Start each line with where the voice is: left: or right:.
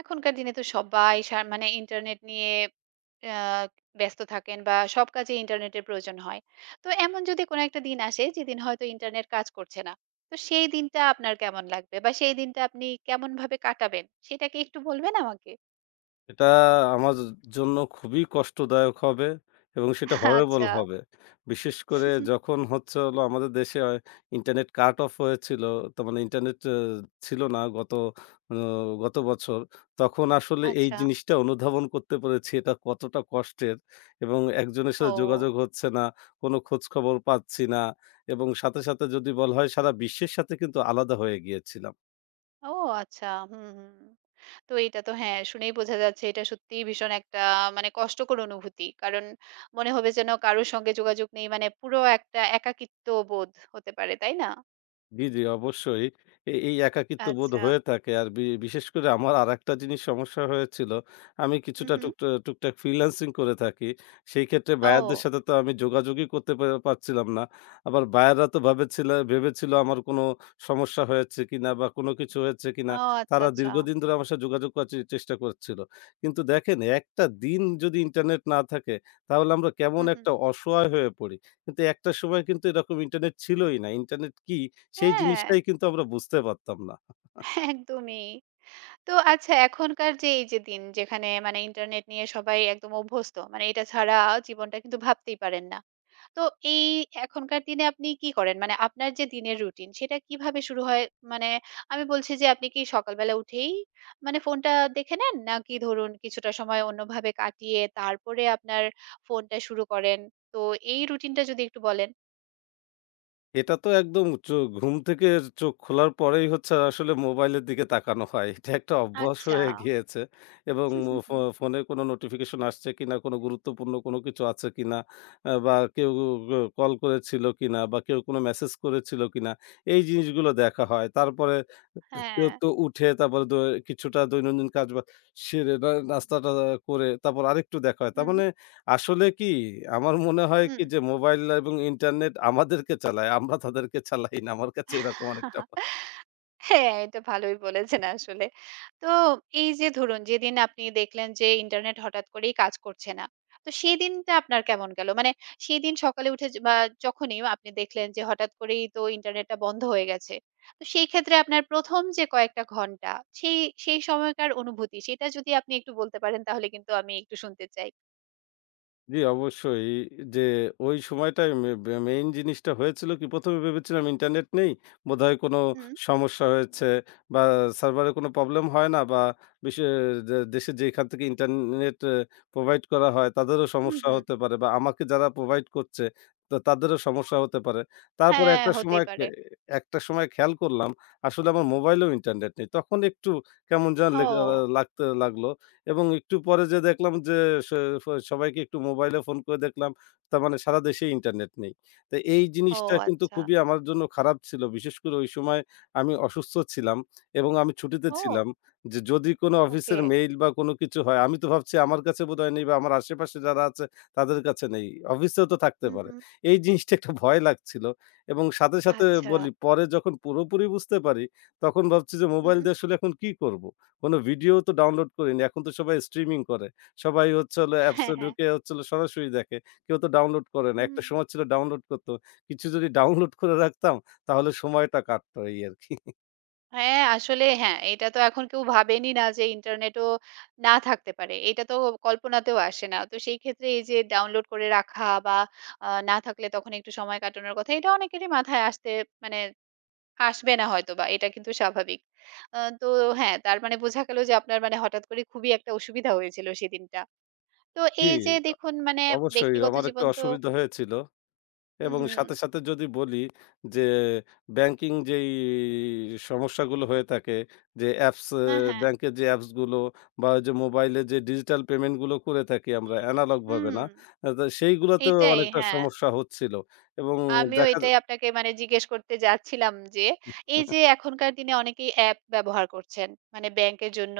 right: এখনকার দিনে তো সবাই সা মানে ইন্টারনেট নিয়ে আ ব্যস্ত থাকেন বা সব কাজে ইন্টারনেটের প্রয়োজন হয়। তো এমন যদি কোনো একটা দিন আসে যেদিন হয়তো ইন্টারনেট কাজ করছে না। তো সেই দিনটা আপনার কেমন লাগবে? বা সেই দিনটা আপনি কেমনভাবে কাটাবেন? সেটা কি একটু বলবেন আমাকে?
left: এটা আমার জন্য খুবই কষ্টদায়ক হবে এবং সেটা হরেবল
right: আচ্ছা,
left: হবে। বিশেষ করে যখন হচ্ছে হলো আমাদের দেশে ইন্টারনেট কাট অফ হয়েছিল। তার মানে ইন্টারনেট ছিল না গত অ গত বছর। তখন আসলে এই
right: আচ্ছা।
left: জিনিসটা অনুধাবন করতে পেরেছি এটা কতটা কষ্টের, এবং একজনের সাথে
right: ও,
left: যোগাযোগ হচ্ছে না, কোনো খোঁজখবর পাচ্ছি না এবং সাথে, সাথে যদি বলা হয় সারা বিশ্বের সাথে কিন্তু আলাদা হয়ে গিয়েছিলাম।
right: ও আচ্ছা। হুম, হুম। তো এটা তো হ্যাঁ, শুনেই বোঝা যাচ্ছে এটা সত্যিই ভীষণ একটা মানে কষ্টকর অনুভূতি। কারণ মনে হবে যেন কারো সঙ্গে যোগাযোগ নেই মানে পুরো একটা একাকিত্ব বোধ হতে পারে, তাই না?
left: জি, জি, অবশ্যই। এই একাকিত্ববোধ
right: আচ্ছা।
left: হয়ে থাকে। আর বিশেষ করে আমার আরেকটা জিনিস সমস্যা হয়েছিল। আমি
right: হু,
left: কিছুটা
right: হু।
left: টুকটাক ফ্রিল্যান্সিং করে থাকি। সেই ক্ষেত্রে বায়ারদের
right: ও,
left: সাথে তো আমি যোগাযোগই করতে পারছিলাম না। আবার বায়াররা তো ভেবেছিল আমার কোনো সমস্যা হয়েছে কিনা বা কোনো কিছু হয়েছে কিনা।
right: ও আচ্ছা,
left: তারা
right: আচ্ছা।
left: দীর্ঘদিন ধরে আমার সাথে যোগাযোগ করার চেষ্টা করছিল। কিন্তু দেখেন, একটা দিন যদি ইন্টারনেট না থাকে, তাহলে আমরা
right: হু,
left: কেমন
right: হু।
left: একটা অসহায় হয়ে পড়ি। কিন্তু একটা সময় কিন্তু এরকম ইন্টারনেট ছিলই না। ইন্টারনেট কি সেই
right: হ্যাঁ,
left: জিনিসটাই কিন্তু আমরা বুঝতে পারতাম না।
right: একদমই। তো আচ্ছা এখনকার যে এই যে দিন যেখানে মানে ইন্টারনেট নিয়ে সবাই একদম অভ্যস্ত। মানে এটা ছাড়া জীবনটা কিন্তু ভাবতেই পারেন না। তো এই এখনকার দিনে আপনি কি করেন? মানে আপনার যে দিনের রুটিন সেটা কিভাবে শুরু হয়? মানে আমি বলছি যে আপনি কি সকালবেলা উঠেই মানে ফোনটা দেখে নেন? নাকি ধরুন কিছুটা সময় অন্যভাবে কাটিয়ে তারপরে আপনার ফোনটা শুরু করেন? তো এই রুটিনটা যদি একটু বলেন।
left: এটা তো একদম ঘুম থেকে চোখ খোলার পরেই হচ্ছে আসলে মোবাইলের দিকে তাকানো হয়। এটা একটা অভ্যাস
right: আচ্ছা।
left: হয়ে গিয়েছে এবং ফ ফোনে কোনো নোটিফিকেশন আসছে কিনা, কোনো গুরুত্বপূর্ণ কোনো কিছু আছে কিনা, বা কেউ কল করেছিল কিনা বা কেউ কোনো মেসেজ করেছিল কিনা এই জিনিসগুলো দেখা হয়। তারপরে তো
right: হ্যাঁ।
left: তো উঠে তারপরে কিছুটা দৈনন্দিন কাজ বা সেরে না নাস্তাটা করে তারপর আরেকটু দেখা হয়। তার
right: হুম,
left: মানে আসলে কি আমার মনে হয়
right: হুম।
left: কি যে মোবাইল এবং ইন্টারনেট আমাদেরকে চালায়। আমরা তাদেরকে চালাই না। আমার কাছে এরকম অনেকটা।
right: হ্যাঁ, এটা ভালোই বলেছেন আসলে। তো এই যে ধরুন যেদিন আপনি দেখলেন যে ইন্টারনেট হঠাৎ করেই কাজ করছে না। তো সেদিনটা আপনার কেমন গেল? মানে সেদিন সকালে উঠে বা যখনই আপনি দেখলেন যে হঠাৎ করেই তো ইন্টারনেটটা বন্ধ হয়ে গেছে। তো সেই ক্ষেত্রে আপনার ১ম যে কয়েকটা ঘন্টা সেই সেই সময়কার অনুভূতি সেটা যদি আপনি একটু বলতে পারেন তাহলে কিন্তু আমি একটু শুনতে চাই।
left: জি, অবশ্যই। যে ওই সময়টায় মে বে মেইন জিনিসটা হয়েছিল কি ১ম ভেবেছিলাম ইন্টারনেট নেই। বোধহয় কোনো
right: হুম,
left: সমস্যা হয়েছে বা সার্ভারে কোনো প্রবলেম হয় না বা বিশে দে দেশে যেখান থেকে ইন্টারনেট প্রোভাইড করা হয় তাদেরও
right: হুম,
left: সমস্যা
right: হুম।
left: হতে পারে বা আমাকে যারা প্রোভাইড করছে তো তাদেরও সমস্যা হতে পারে। তারপরে
right: হ্যাঁ, হতেই পারে।
left: একটা সময় খেয়াল করলাম আসলে আমার মোবাইলেও ইন্টারনেট নেই। তখন একটু কেমন যেন লেগ আ
right: ও।
left: লাগতে লাগলো। এবং একটু পরে যেয়ে দেখলাম যে স ফ সবাইকে একটু মোবাইলে ফোন করে দেখলাম, তার মানে সারা দেশেই ইন্টারনেট নেই। তো এই
right: ও
left: জিনিসটা কিন্তু
right: আচ্ছা।
left: খুবই আমার জন্য খারাপ ছিল। বিশেষ করে ওই সময় আমি অসুস্থ ছিলাম এবং আমি ছুটিতে
right: ও
left: ছিলাম। যে যদি কোনো
right: ওকে।
left: অফিসের মেইল বা কোনো কিছু হয়, আমি তো ভাবছি আমার কাছে বোধহয় নেই বা আমার আশেপাশে যারা আছে তাদের কাছে নেই। অফিসেও তো থাকতে
right: হুম,
left: পারে।
right: হুম।
left: এই জিনিসটা একটা ভয় লাগছিল এবং সাথে, সাথে
right: আচ্ছা।
left: বলি পরে যখন পুরোপুরি বুঝতে পারি, তখন ভাবছি যে মোবাইল
right: হুম।
left: দিয়ে আসলে এখন কি করব? কোনো ভিডিও তো ডাউনলোড করিনি। এখন তো সবাই স্ট্রিমিং করে। সবাই হচ্ছে হলো অ্যাপসে
right: হ্যাঁ, হ্যাঁ।
left: ঢুকে হচ্ছে হলো সরাসরি দেখে। কেউ তো ডাউনলোড করে না। একটা
right: হুম।
left: সময় ছিল ডাউনলোড করত। কিছু যদি ডাউনলোড করে রাখতাম তাহলে সময়টা কাটতো এই আরকি।
right: হ্যাঁ, আসলে হ্যাঁ, এটা তো এখন কেউ ভাবেনি না যে ইন্টারনেটও না থাকতে পারে। এটা তো কল্পনাতেও আসে না। তো সেই ক্ষেত্রে এই যে ডাউনলোড করে রাখা বা না থাকলে তখন একটু সময় কাটানোর কথা এটা অনেকেরই মাথায় আসতে মানে আসবে না হয়তোবা। এটা কিন্তু স্বাভাবিক। তো হ্যাঁ, তার মানে বোঝা গেল যে আপনার মানে হঠাৎ করে খুবই একটা অসুবিধা হয়েছিল সেদিনটা। তো
left: জি,
right: এই যে দেখুন মানে
left: অবশ্যই
right: ব্যক্তিগত
left: আমার একটু
right: জীবন তো
left: অসুবিধা হয়েছিল।
right: হুম,
left: এবং
right: হুম।
left: সাথে, সাথে যদি বলি যে ব্যাংকিং যেই সমস্যাগুলো হয়ে থাকে, যে অ্যাপস
right: না, হ্যাঁ।
left: ব্যাংকের যে অ্যাপসগুলো বা ওই যে মোবাইলে যে ডিজিটাল পেমেন্টগুলো করে থাকি আমরা এনালগভাবে
right: হুম,
left: না। তো সেইগুলোতেও
right: এইটাই
left: অনেকটা
right: হ্যাঁ।
left: সমস্যা হচ্ছিল এবং
right: আমিও
left: দেখা
right: এটাই আপনাকে মানে জিজ্ঞেস করতে যাচ্ছিলাম যে, এই যে এখনকার দিনে অনেকেই অ্যাপ ব্যবহার করছেন। মানে ব্যাংকের জন্য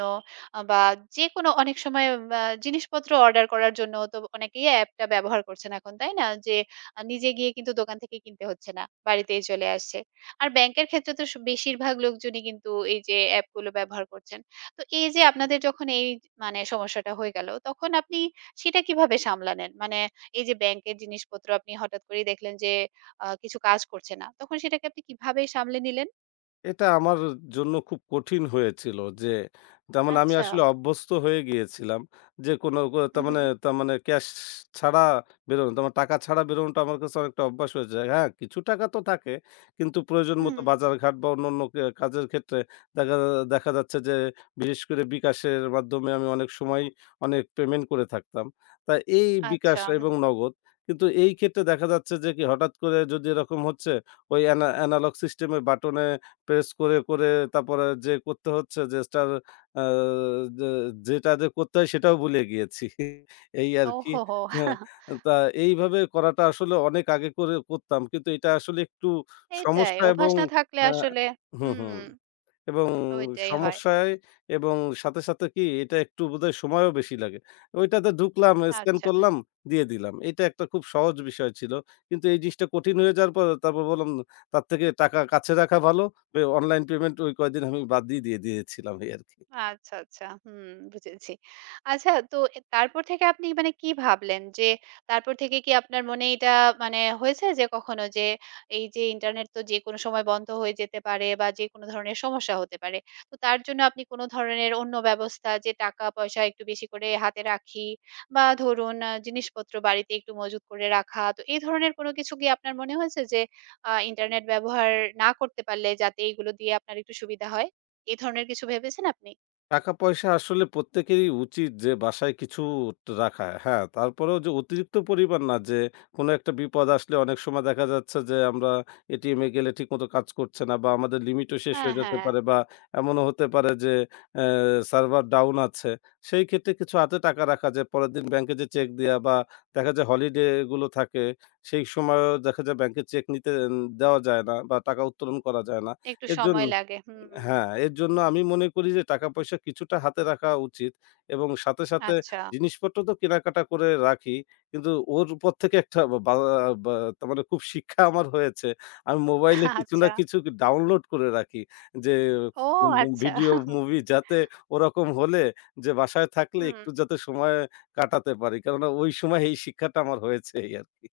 right: বা যেকোনো অনেক সময় বা জিনিসপত্র অর্ডার করার জন্য তো অনেকেই অ্যাপটা ব্যবহার করছেন এখন, তাই না? যে নিজে গিয়ে কিন্তু দোকান থেকে কিনতে হচ্ছে না। বাড়িতেই চলে আসছে। আর ব্যাংকের ক্ষেত্রে তো বেশিরভাগ লোকজনই কিন্তু এই যে অ্যাপগুলো ব্যবহার করছেন। তো এই যে আপনাদের যখন এই মানে সমস্যাটা হয়ে গেল, তখন আপনি সেটা কিভাবে সামলালেন? মানে এই যে ব্যাংকের জিনিসপত্র আপনি হঠাৎ করেই দেখলেন যে কিছু কাজ করছে না। তখন সেটাকে আপনি কিভাবে সামলে নিলেন?
left: এটা আমার জন্য খুব কঠিন হয়েছিল যে, তার মানে আমি
right: আচ্ছা।
left: আসলে অভ্যস্ত হয়ে গিয়েছিলাম যে কোনো
right: হুম,
left: তার মানে
right: হুম,
left: তার মানে ক্যাশ ছাড়া বেরোনো, তার মানে টাকা ছাড়া বেরোনোটা আমার কাছে অনেকটা অভ্যাস হয়ে যায়। হ্যাঁ, কিছু টাকা তো থাকে কিন্তু প্রয়োজন
right: হুম।
left: মতো বাজারঘাট বা অন্যান্য কাজের ক্ষেত্রে দেখা দেখা যাচ্ছে যে বিশেষ করে বিকাশের মাধ্যমে আমি অনেক সময় অনেক পেমেন্ট করে থাকতাম। তা এই বিকাশ
right: আচ্ছা, হুম।
left: এবং নগদ কিন্তু এই ক্ষেত্রে দেখা যাচ্ছে যে কি হঠাৎ করে যদি এরকম হচ্ছে ওই অ্যানালগ সিস্টেমের বাটনে প্রেস করে তারপরে যে করতে হচ্ছে যে স্টার আ যে যেটা করতে হয় সেটাও ভুলে গিয়েছি। এই আরকি।
right: ওহহো!
left: হ্যাঁ, তা এইভাবে করাটা আসলে অনেক আগে করতাম। কিন্তু এটা আসলে একটু
right: এটাই
left: সমস্যা এবং
right: অভ্যাস না থাকলে
left: আ
right: আসলে
left: হুম,
right: হুম,
left: হুম। এবং
right: ওইটাই হয়।
left: সমস্যায় এবং সাথে, সাথে কি এটা একটু বোধহয় সময়ও বেশি লাগে। ওইটাতে ঢুকলাম, স্ক্যান
right: আচ্ছা। হুম।
left: করলাম, দিয়ে দিলাম। এটা একটা খুব সহজ বিষয় ছিল। কিন্তু এই জিনিসটা কঠিন হয়ে যাওয়ার পর তারপর বললাম তার থেকে টাকা কাছে রাখা ভালো। অনলাইন পেমেন্ট ওই কয়দিন আমি বাদ দিয়ে দিয়েছিলাম এই আরকি।
right: আচ্ছা, আচ্ছা। হুম, বুঝেছি। আচ্ছা তো তারপর থেকে আপনি মানে কি ভাবলেন? যে তারপর থেকে কি আপনার মনে এটা মানে হয়েছে যে কখনো যে এই যে ইন্টারনেট তো যেকোনো সময় বন্ধ হয়ে যেতে পারে বা যেকোনো ধরনের সমস্যা হতে পারে। তো তার জন্য আপনি কোনো ধরনের অন্য ব্যবস্থা যে টাকা-পয়সা একটু বেশি করে হাতে রাখি বা ধরুন জিনিসপত্র বাড়িতে একটু মজুত করে রাখা। তো এই ধরনের কোনো কিছু কি আপনার মনে হয়েছে যে ইন্টারনেট ব্যবহার না করতে পারলে যাতে এইগুলো দিয়ে আপনার একটু সুবিধা হয়? এই ধরনের কিছু ভেবেছেন আপনি?
left: টাকা-পয়সা আসলে প্রত্যেকেরই উচিত যে বাসায় কিছু রাখা। হ্যাঁ, তারপরেও যে অতিরিক্ত পরিমাণ না যে, কোনো একটা বিপদ আসলে অনেক সময় দেখা যাচ্ছে যে আমরা এটিএমে গেলে ঠিকমতো কাজ করছে না বা আমাদের লিমিটও শেষ
right: হ্যাঁ,
left: হয়ে যেতে
right: হ্যাঁ,
left: পারে বা এমনও হতে পারে যে অ্যা সার্ভার ডাউন আছে। সেই ক্ষেত্রে কিছু হাতে টাকা রাখা যায়। পরের দিন ব্যাংকে যে চেক দেয়া বা দেখা যায় হলিডে গুলো থাকে সেই সময়ও দেখা যায় ব্যাংকে চেক নিতে দেওয়া যায় না বা টাকা উত্তোলন করা যায় না।
right: একটু
left: এর জন্য
right: সময় লাগে। হুম,
left: হ্যাঁ, এর জন্য আমি মনে করি যে টাকা-পয়সা কিছুটা হাতে রাখা উচিত এবং সাথে, সাথে
right: আচ্ছা,
left: জিনিসপত্র তো কেনাকাটা করে রাখি। কিন্তু ওর উপর থেকে একটা বা বা বা তার মানে খুব শিক্ষা আমার হয়েছে। আমি মোবাইলে কিছু না
right: আচ্ছা।
left: কিছু ডাউনলোড করে রাখি। যে
right: ও
left: উম উম
right: আচ্ছা।
left: ভিডিও, মুভি, যাতে ওরকম হলে যে বাসায় থাকলে
right: হুম,
left: একটু যাতে সময় কাটাতে পারি। কেননা ওই সময় এই শিক্ষাটা আমার হয়েছে এই আরকি।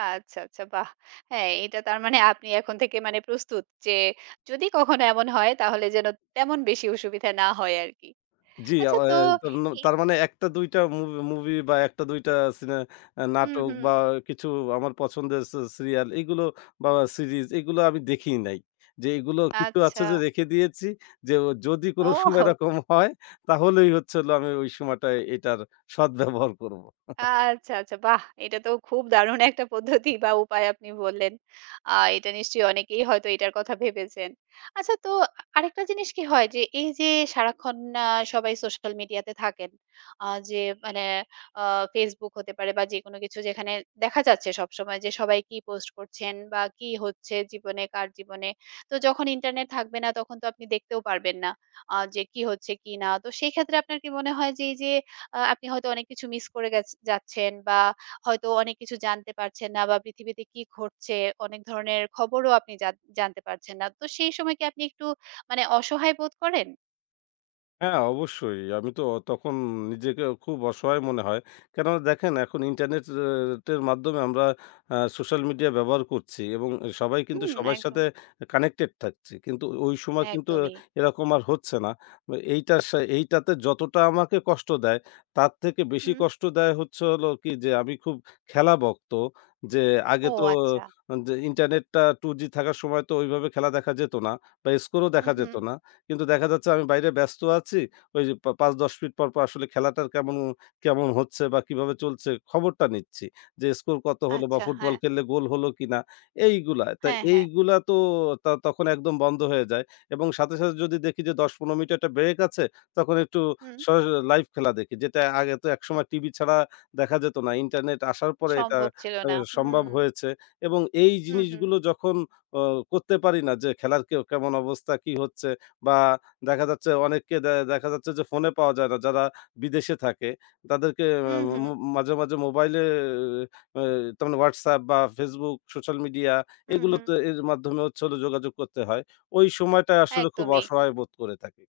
right: আচ্ছা, আচ্ছা, বাহ! হ্যাঁ, এটা তার মানে আপনি এখন থেকে মানে প্রস্তুত যে যদি কখনো এমন হয় তাহলে যেন তেমন বেশি অসুবিধা না হয় আরকি।
left: জি, আ
right: আচ্ছা তো
left: এ
right: ই
left: তার মানে ১ টা ২ টা মুভি বা ১ টা ২ টা সিনে আ
right: হুম,
left: নাটক
right: হুম,
left: বা কিছু আমার পছন্দের সিরিয়াল এগুলো বা সিরিজ এগুলো আমি দেখিই নাই। যে এগুলো কিছু আছে
right: আচ্ছা।
left: যে রেখে দিয়েছি, যে যদি কোন সময়
right: ও!
left: এরকম হয় তাহলেই হচ্ছে হলো আমি ওই সময়টায় এটার সদ্ব্যবহার করব।
right: আচ্ছা, আচ্ছা। বাহ! এটা তো খুব দারুণ একটা পদ্ধতি বা উপায় আপনি বললেন। এটা নিশ্চয়ই অনেকেই হয়তো এটার কথা ভেবেছেন। আচ্ছা তো আরেকটা জিনিস কি হয় যে এই যে সারাক্ষণ আ সবাই সোশ্যাল মিডিয়াতে থাকেন। যে মানে আ Facebook হতে পারে বা যেকোনো কিছু যেখানে দেখা যাচ্ছে সবসময় যে সবাই কি পোস্ট করছেন বা কি হচ্ছে জীবনে, কার জীবনে। তো যখন ইন্টারনেট থাকবে না তখন তো আপনি দেখতেও পারবেন না। যে কি হচ্ছে কি না। তো সেই ক্ষেত্রে আপনার কি মনে হয় যে এই যে আপনি হয়তো অনেক কিছু মিস করে যাচ্ছেন বা হয়তো অনেক কিছু জানতে পারছেন না বা পৃথিবীতে কি ঘটছে অনেক ধরনের খবরও আপনি জানতে পারছেন না। তো সেই সময় কি আপনি একটু মানে অসহায় বোধ করেন?
left: হ্যাঁ, অবশ্যই। আমি তো তখন নিজেকে খুব অসহায় মনে হয়। কেননা দেখেন এখন ইন্টারনেট টের মাধ্যমে আমরা সোশ্যাল মিডিয়া ব্যবহার করছি এবং সবাই কিন্তু
right: হুম,
left: সবার
right: একদম,
left: সাথে কানেক্টেড থাকছি। কিন্তু ওই সময় কিন্তু
right: একদমই।
left: এরকম আর হচ্ছে না। এইটার সা এইটাতে যতটা আমাকে কষ্ট দেয়, তার থেকে বেশি
right: হুম।
left: কষ্ট দেয় হচ্ছে হলো কি যে আমি খুব খেলাভক্ত। যে আগে
right: ও
left: তো
right: আচ্ছা।
left: যে ইন্টারনেটটা 2G থাকার সময় তো ওইভাবে খেলা দেখা যেত না বা স্কোরও
right: হু,
left: দেখা
right: হু।
left: যেত না। কিন্তু দেখা যাচ্ছে আমি বাইরে ব্যস্ত আছি। ওই যে ৫-১০ মিনিট পর, পর আসলে খেলাটার কেমন কেমন হচ্ছে বা কিভাবে চলছে খবরটা নিচ্ছি। যে স্কোর কত হলো বা
right: আচ্ছা, হ্যাঁ।
left: ফুটবল খেললে গোল হলো কিনা এইগুলা। তা
right: হ্যাঁ, হ্যাঁ।
left: এইগুলা তো তখন একদম বন্ধ হয়ে যায় এবং সাথে, সাথে যদি দেখি যে ১০-১৫ মিনিট একটা ব্রেক আছে তখন একটু
right: হুম।
left: সর লাইভ খেলা দেখি। যেটা আগে তো একসময় টিভি ছাড়া দেখা যেত না। ইন্টারনেট আসার পরে এটা
right: সম্ভব ছিল
left: আ
right: না। হুম।
left: সম্ভব হয়েছে এবং এই
right: হু, হু।
left: জিনিসগুলো যখন অ করতে পারি না যে খেলার কেমন অবস্থা, কি হচ্ছে বা দেখা যাচ্ছে অনেককে দেখা যাচ্ছে যে ফোনে পাওয়া যায় না যারা বিদেশে থাকে। তাদেরকে আ
right: হু, হু।
left: মো মাঝে, মাঝে মোবাইলে আ তার মানে WhatsApp বা Facebook সোশ্যাল মিডিয়া
right: হু, হু।
left: এগুলোতে এর মাধ্যমে হচ্ছে হলো যোগাযোগ করতে হয়। ওই সময়টায় আসলে খুব
right: একদমই।
left: অসহায় বোধ করে থাকি।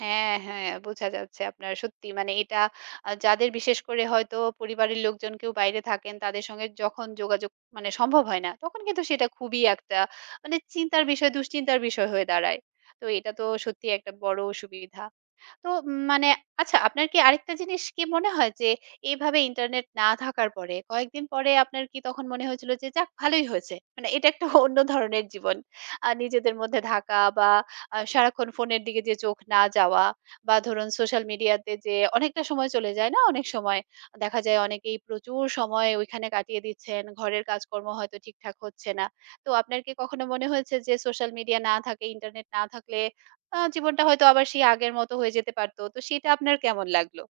right: হ্যাঁ, হ্যাঁ, বোঝা যাচ্ছে আপনার সত্যি মানে এটা যাদের বিশেষ করে হয়তো পরিবারের লোকজন কেউ বাইরে থাকেন তাদের সঙ্গে যখন যোগাযোগ মানে সম্ভব হয় না, তখন কিন্তু সেটা খুবই একটা মানে চিন্তার বিষয়, দুশ্চিন্তার বিষয় হয়ে দাঁড়ায়। তো এটা তো সত্যিই একটা বড় সুবিধা। তো মানে আচ্ছা আপনার কি আরেকটা জিনিস কি মনে হয় যে এভাবে ইন্টারনেট না থাকার পরে কয়েকদিন পরে আপনার কি তখন মনে হয়েছিল যে যাক ভালোই হয়েছে মানে এটা একটা অন্য ধরনের জীবন আর নিজেদের মধ্যে থাকা বা সারাক্ষণ ফোনের দিকে যে চোখ না যাওয়া বা ধরুন সোশ্যাল মিডিয়াতে যে অনেকটা সময় চলে যায় না অনেক সময় দেখা যায় অনেকেই প্রচুর সময় ওইখানে কাটিয়ে দিচ্ছেন ঘরের কাজকর্ম হয়তো ঠিকঠাক হচ্ছে না তো আপনার কি কখনো মনে হয়েছে যে সোশ্যাল মিডিয়া না থাকে ইন্টারনেট না থাকলে জীবনটা হয়তো আবার সেই আগের মতো হয়ে যেতে পারতো। তো সেটা আপনার কেমন লাগলো?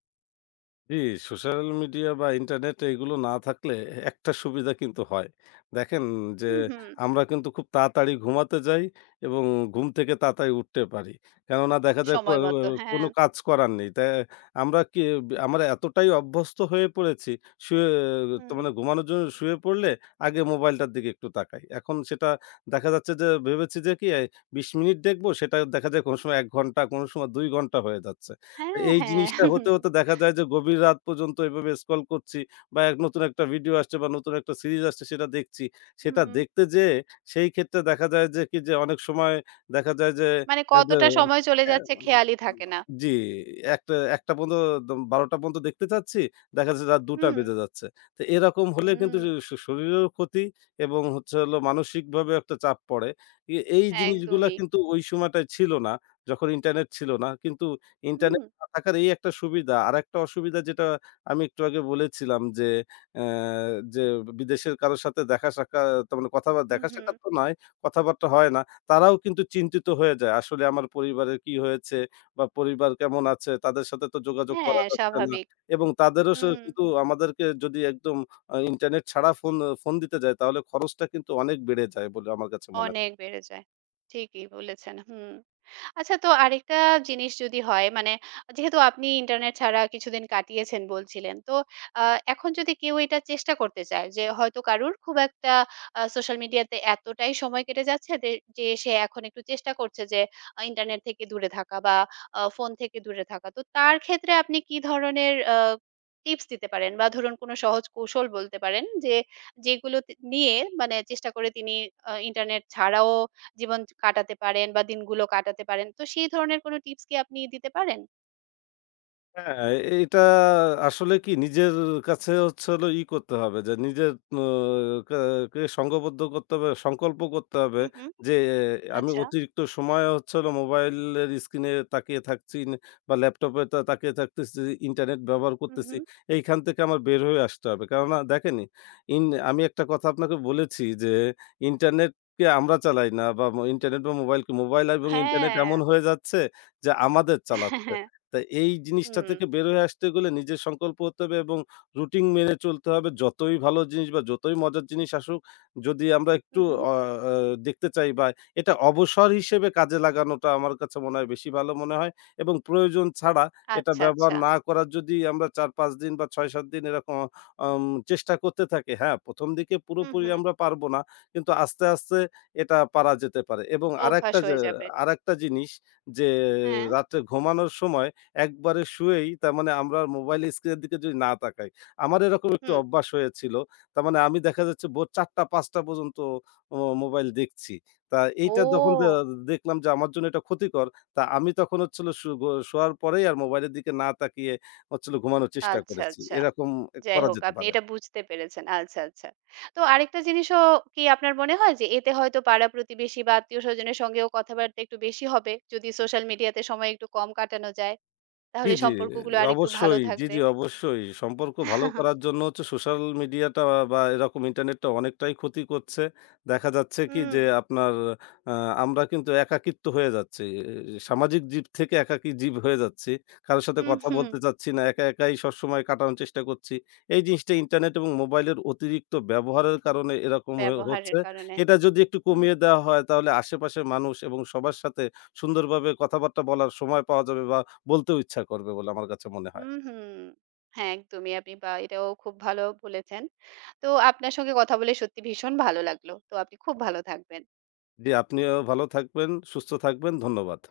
left: জি, সোশ্যাল মিডিয়া বা ইন্টারনেট এগুলো না থাকলে একটা সুবিধা কিন্তু হয়। দেখেন যে
right: হুম, হুম।
left: আমরা কিন্তু খুব তাড়াতাড়ি ঘুমাতে যাই এবং ঘুম থেকে তাড়াতাড়ি উঠতে পারি। কেননা দেখা যায়
right: সময় মতো, হ্যাঁ।
left: কোনো কাজ করার নেই। তাই আমরা কি আমরা এতটাই অভ্যস্ত হয়ে পড়েছি শুয়ে তো
right: হুম।
left: মানে ঘুমানোর জন্য শুয়ে পড়লে আগে মোবাইলটার দিকে একটু তাকাই। এখন সেটা দেখা যাচ্ছে যে ভেবেছি যে কি ২০ মিনিট দেখবো, সেটা দেখা যায় কোনো সময় ১ ঘন্টা, কোনো সময় ২ ঘন্টা হয়ে যাচ্ছে।
right: হ্যাঁ,
left: এই
right: হ্যাঁ।
left: জিনিসটা
right: হুম।
left: হতে, হতে দেখা যায় যে গভীর রাত পর্যন্ত এভাবে স্ক্রল করছি বা এক নতুন একটা ভিডিও আসছে বা নতুন একটা সিরিজ আসছে সেটা দেখছি। সেটা
right: হুম,
left: দেখতে যেয়ে সেই ক্ষেত্রে দেখা যায় যে কি যে অনেক সময় দেখা যায় যে
right: মানে
left: এ যে
right: কতটা সময় চলে
left: এ
right: যাচ্ছে খেয়ালই থাকে না।
left: জি, ১টা পর্যন্ত ১২টা পর্যন্ত দেখতে চাচ্ছি। দেখা যাচ্ছে রাত ২টা
right: হুম,
left: বেজে যাচ্ছে। তো এরকম হলে কিন্তু
right: হুম।
left: শরীরেরও ক্ষতি এবং হচ্ছে হলো মানসিকভাবে একটা চাপ পড়ে। এই জিনিসগুলা
right: একদমই।
left: কিন্তু ওই সময়টায় ছিল না যখন ইন্টারনেট ছিল না। কিন্তু
right: হুম,
left: ইন্টারনেট থাকার এই একটা সুবিধা। আরেকটা অসুবিধা যেটা আমি একটু আগে বলেছিলাম যে, অ্যা যে বিদেশের কারো সাথে দেখা সাক্ষাৎ তার মানে কথা
right: হুম,
left: দেখা
right: হুম।
left: সাক্ষাৎ তো নয়, কথাবার্তা হয় না। তারাও কিন্তু চিন্তিত হয়ে যায়। আসলে আমার পরিবারের কি হয়েছে বা পরিবার কেমন আছে তাদের সাথে তো যোগাযোগ করা
right: হ্যাঁ,
left: যাচ্ছে না।
right: স্বাভাবিক।
left: এবং তাদেরও
right: হুম,
left: কিন্তু আমাদেরকে যদি একদম ইন্টারনেট ছাড়া ফোন ফোন দিতে যায় তাহলে খরচটা কিন্তু অনেক বেড়ে যায় বলে আমার কাছে মনে হয়।
right: অনেক বেড়ে যায়। ঠিকই বলেছেন। হুম। আচ্ছা তো আরেকটা জিনিস যদি হয় মানে যেহেতু আপনি ইন্টারনেট ছাড়া কিছুদিন কাটিয়েছেন বলছিলেন তো এখন যদি কেউ এটা চেষ্টা করতে চায় যে হয়তো কারুর খুব একটা সোশ্যাল মিডিয়াতে এতটাই সময় কেটে যাচ্ছে যে যে সে এখন একটু চেষ্টা করছে যে ইন্টারনেট থেকে দূরে থাকা বা ফোন থেকে দূরে থাকা তো তার ক্ষেত্রে আপনি কি ধরনের টিপস দিতে পারেন বা ধরুন কোনো সহজ কৌশল বলতে পারেন যে যেগুলো নিয়ে মানে চেষ্টা করে তিনি ইন্টারনেট ছাড়াও জীবন কাটাতে পারেন বা দিনগুলো কাটাতে পারেন। তো সেই ধরনের কোনো টিপস কি আপনি দিতে পারেন?
left: হ্যাঁ, এটা আসলে কি নিজের কাছে হচ্ছে হলো করতে হবে যে নিজের অ কে কে সংঘবদ্ধ করতে হবে, সংকল্প করতে হবে,
right: হুম, হুম।
left: যে আহ, আমি
right: আচ্ছা।
left: অতিরিক্ত সময় হচ্ছে হলো মোবাইলের স্ক্রিনে তাকিয়ে বা ল্যাপটপে তাকিয়ে থাকতেছি, ইন্টারনেট ব্যবহার
right: হুম,
left: করতেছি।
right: হুম।
left: এইখান থেকে আমার বের হয়ে আসতে হবে। কেননা দেখেনই ইন আমি একটা কথা আপনাকে বলেছি যে ইন্টারনেটকে আমরা চালাই না বা ইন্টারনেট বা মোবাইলকে মোবাইল এবং ইন্টারনেট
right: হ্যাঁ।
left: এমন হয়ে যাচ্ছে যে আমাদের চালাচ্ছে। তা এই জিনিসটা
right: হুম।
left: থেকে বের হয়ে আসতে গেলে নিজের সংকল্প হতে হবে এবং রুটিন মেনে চলতে হবে। যতই ভালো জিনিস বা যতই মজার জিনিস আসুক, যদি আমরা
right: হুম,
left: একটু
right: হুম।
left: অ আ দেখতে চাই বা এটা অবসর হিসেবে কাজে লাগানোটা আমার কাছে মনে হয় বেশি ভালো মনে হয় এবং প্রয়োজন ছাড়া এটা
right: আচ্ছা,
left: ব্যবহার
right: আচ্ছা।
left: না করার যদি আমরা ৪-৫ দিন বা ৬-৭ দিন এরকম আম চেষ্টা করতে থাকি, হ্যাঁ, ১ম দিকে
right: হুম,
left: পুরোপুরি
right: হুম।
left: আমরা পারব না। কিন্তু আস্তে, আস্তে এটা পারা যেতে পারে এবং
right: অভ্যাস হয়ে যাবে।
left: আরেকটা জিনিস যে
right: হ্যাঁ।
left: রাত্রে ঘুমানোর সময় একবারে শুয়েই তার মানে আমরা মোবাইল স্ক্রিনের দিকে যদি না তাকাই, আমার এরকম একটু
right: হুম।
left: অভ্যাস হয়েছিল। তার মানে আমি দেখা যাচ্ছে ভোর ৪ঃ০০-৫ঃ০০ পর্যন্ত ও মোবাইল দেখছি। তা এইটা যখন
right: ও!
left: দেখলাম যে আমার জন্য এটা ক্ষতিকর, তা আমি তখন হচ্ছে হলো শু গো শোয়ার পরেই আর মোবাইলের দিকে না তাকিয়ে হচ্ছে হলো ঘুমানোর চেষ্টা
right: আচ্ছা,
left: করেছি।
right: আচ্ছা।
left: এরকম
right: যাই
left: করা
right: হোক
left: যেতে
right: আপনি
left: পারে।
right: এটা বুঝতে পেরেছেন। আচ্ছা, আচ্ছা। তো আরেকটা জিনিসও কি আপনার মনে হয় যে এতে হয়তো পাড়া-প্রতিবেশী বা আত্মীয়স্বজনের সঙ্গেও কথাবার্তা একটু বেশি হবে? যদি সোশ্যাল মিডিয়াতে সময় একটু কম কাটানো যায়,
left: জি,
right: তাহলে
left: জি।
right: সম্পর্কগুলো আরেকটু ভালো
left: অবশ্যই। জি,
right: থাকবে।
left: জি, অবশ্যই। সম্পর্ক ভালো করার জন্য হচ্ছে সোশ্যাল মিডিয়াটা বা এরকম ইন্টারনেটটা অনেকটাই ক্ষতি করছে। দেখা যাচ্ছে কি
right: হুম,
left: যে আপনার আ আমরা কিন্তু একাকিত্ব হয়ে যাচ্ছি। এ সামাজিক জীব থেকে একাকী জীব হয়ে যাচ্ছি। কারো সাথে
right: হুম,
left: কথা
right: হুম।
left: বলতে চাচ্ছি না। একা, একাই সবসময় কাটানোর চেষ্টা করছি। এই জিনিসটা ইন্টারনেট এবং মোবাইলের অতিরিক্ত ব্যবহারের কারণে এরকম হচ্ছে।
right: ব্যবহারের কারণে।
left: এটা যদি একটু
right: হুম,
left: কমিয়ে দেওয়া হয় তাহলে আশেপাশের মানুষ এবং সবার সাথে সুন্দরভাবে কথাবার্তা বলার সময় পাওয়া যাবে বা বলতেও ইচ্ছা করবে বলে আমার কাছে মনে হয়।
right: হুম, হুম। হ্যাঁ, একদমই আপনি বা এটাও খুব ভালো বলেছেন। তো আপনার সঙ্গে কথা বলে সত্যি ভীষণ ভালো লাগলো। তো আপনি খুব ভালো থাকবেন।
left: জি, আপনিও ভালো থাকবেন, সুস্থ থাকবেন। ধন্যবাদ।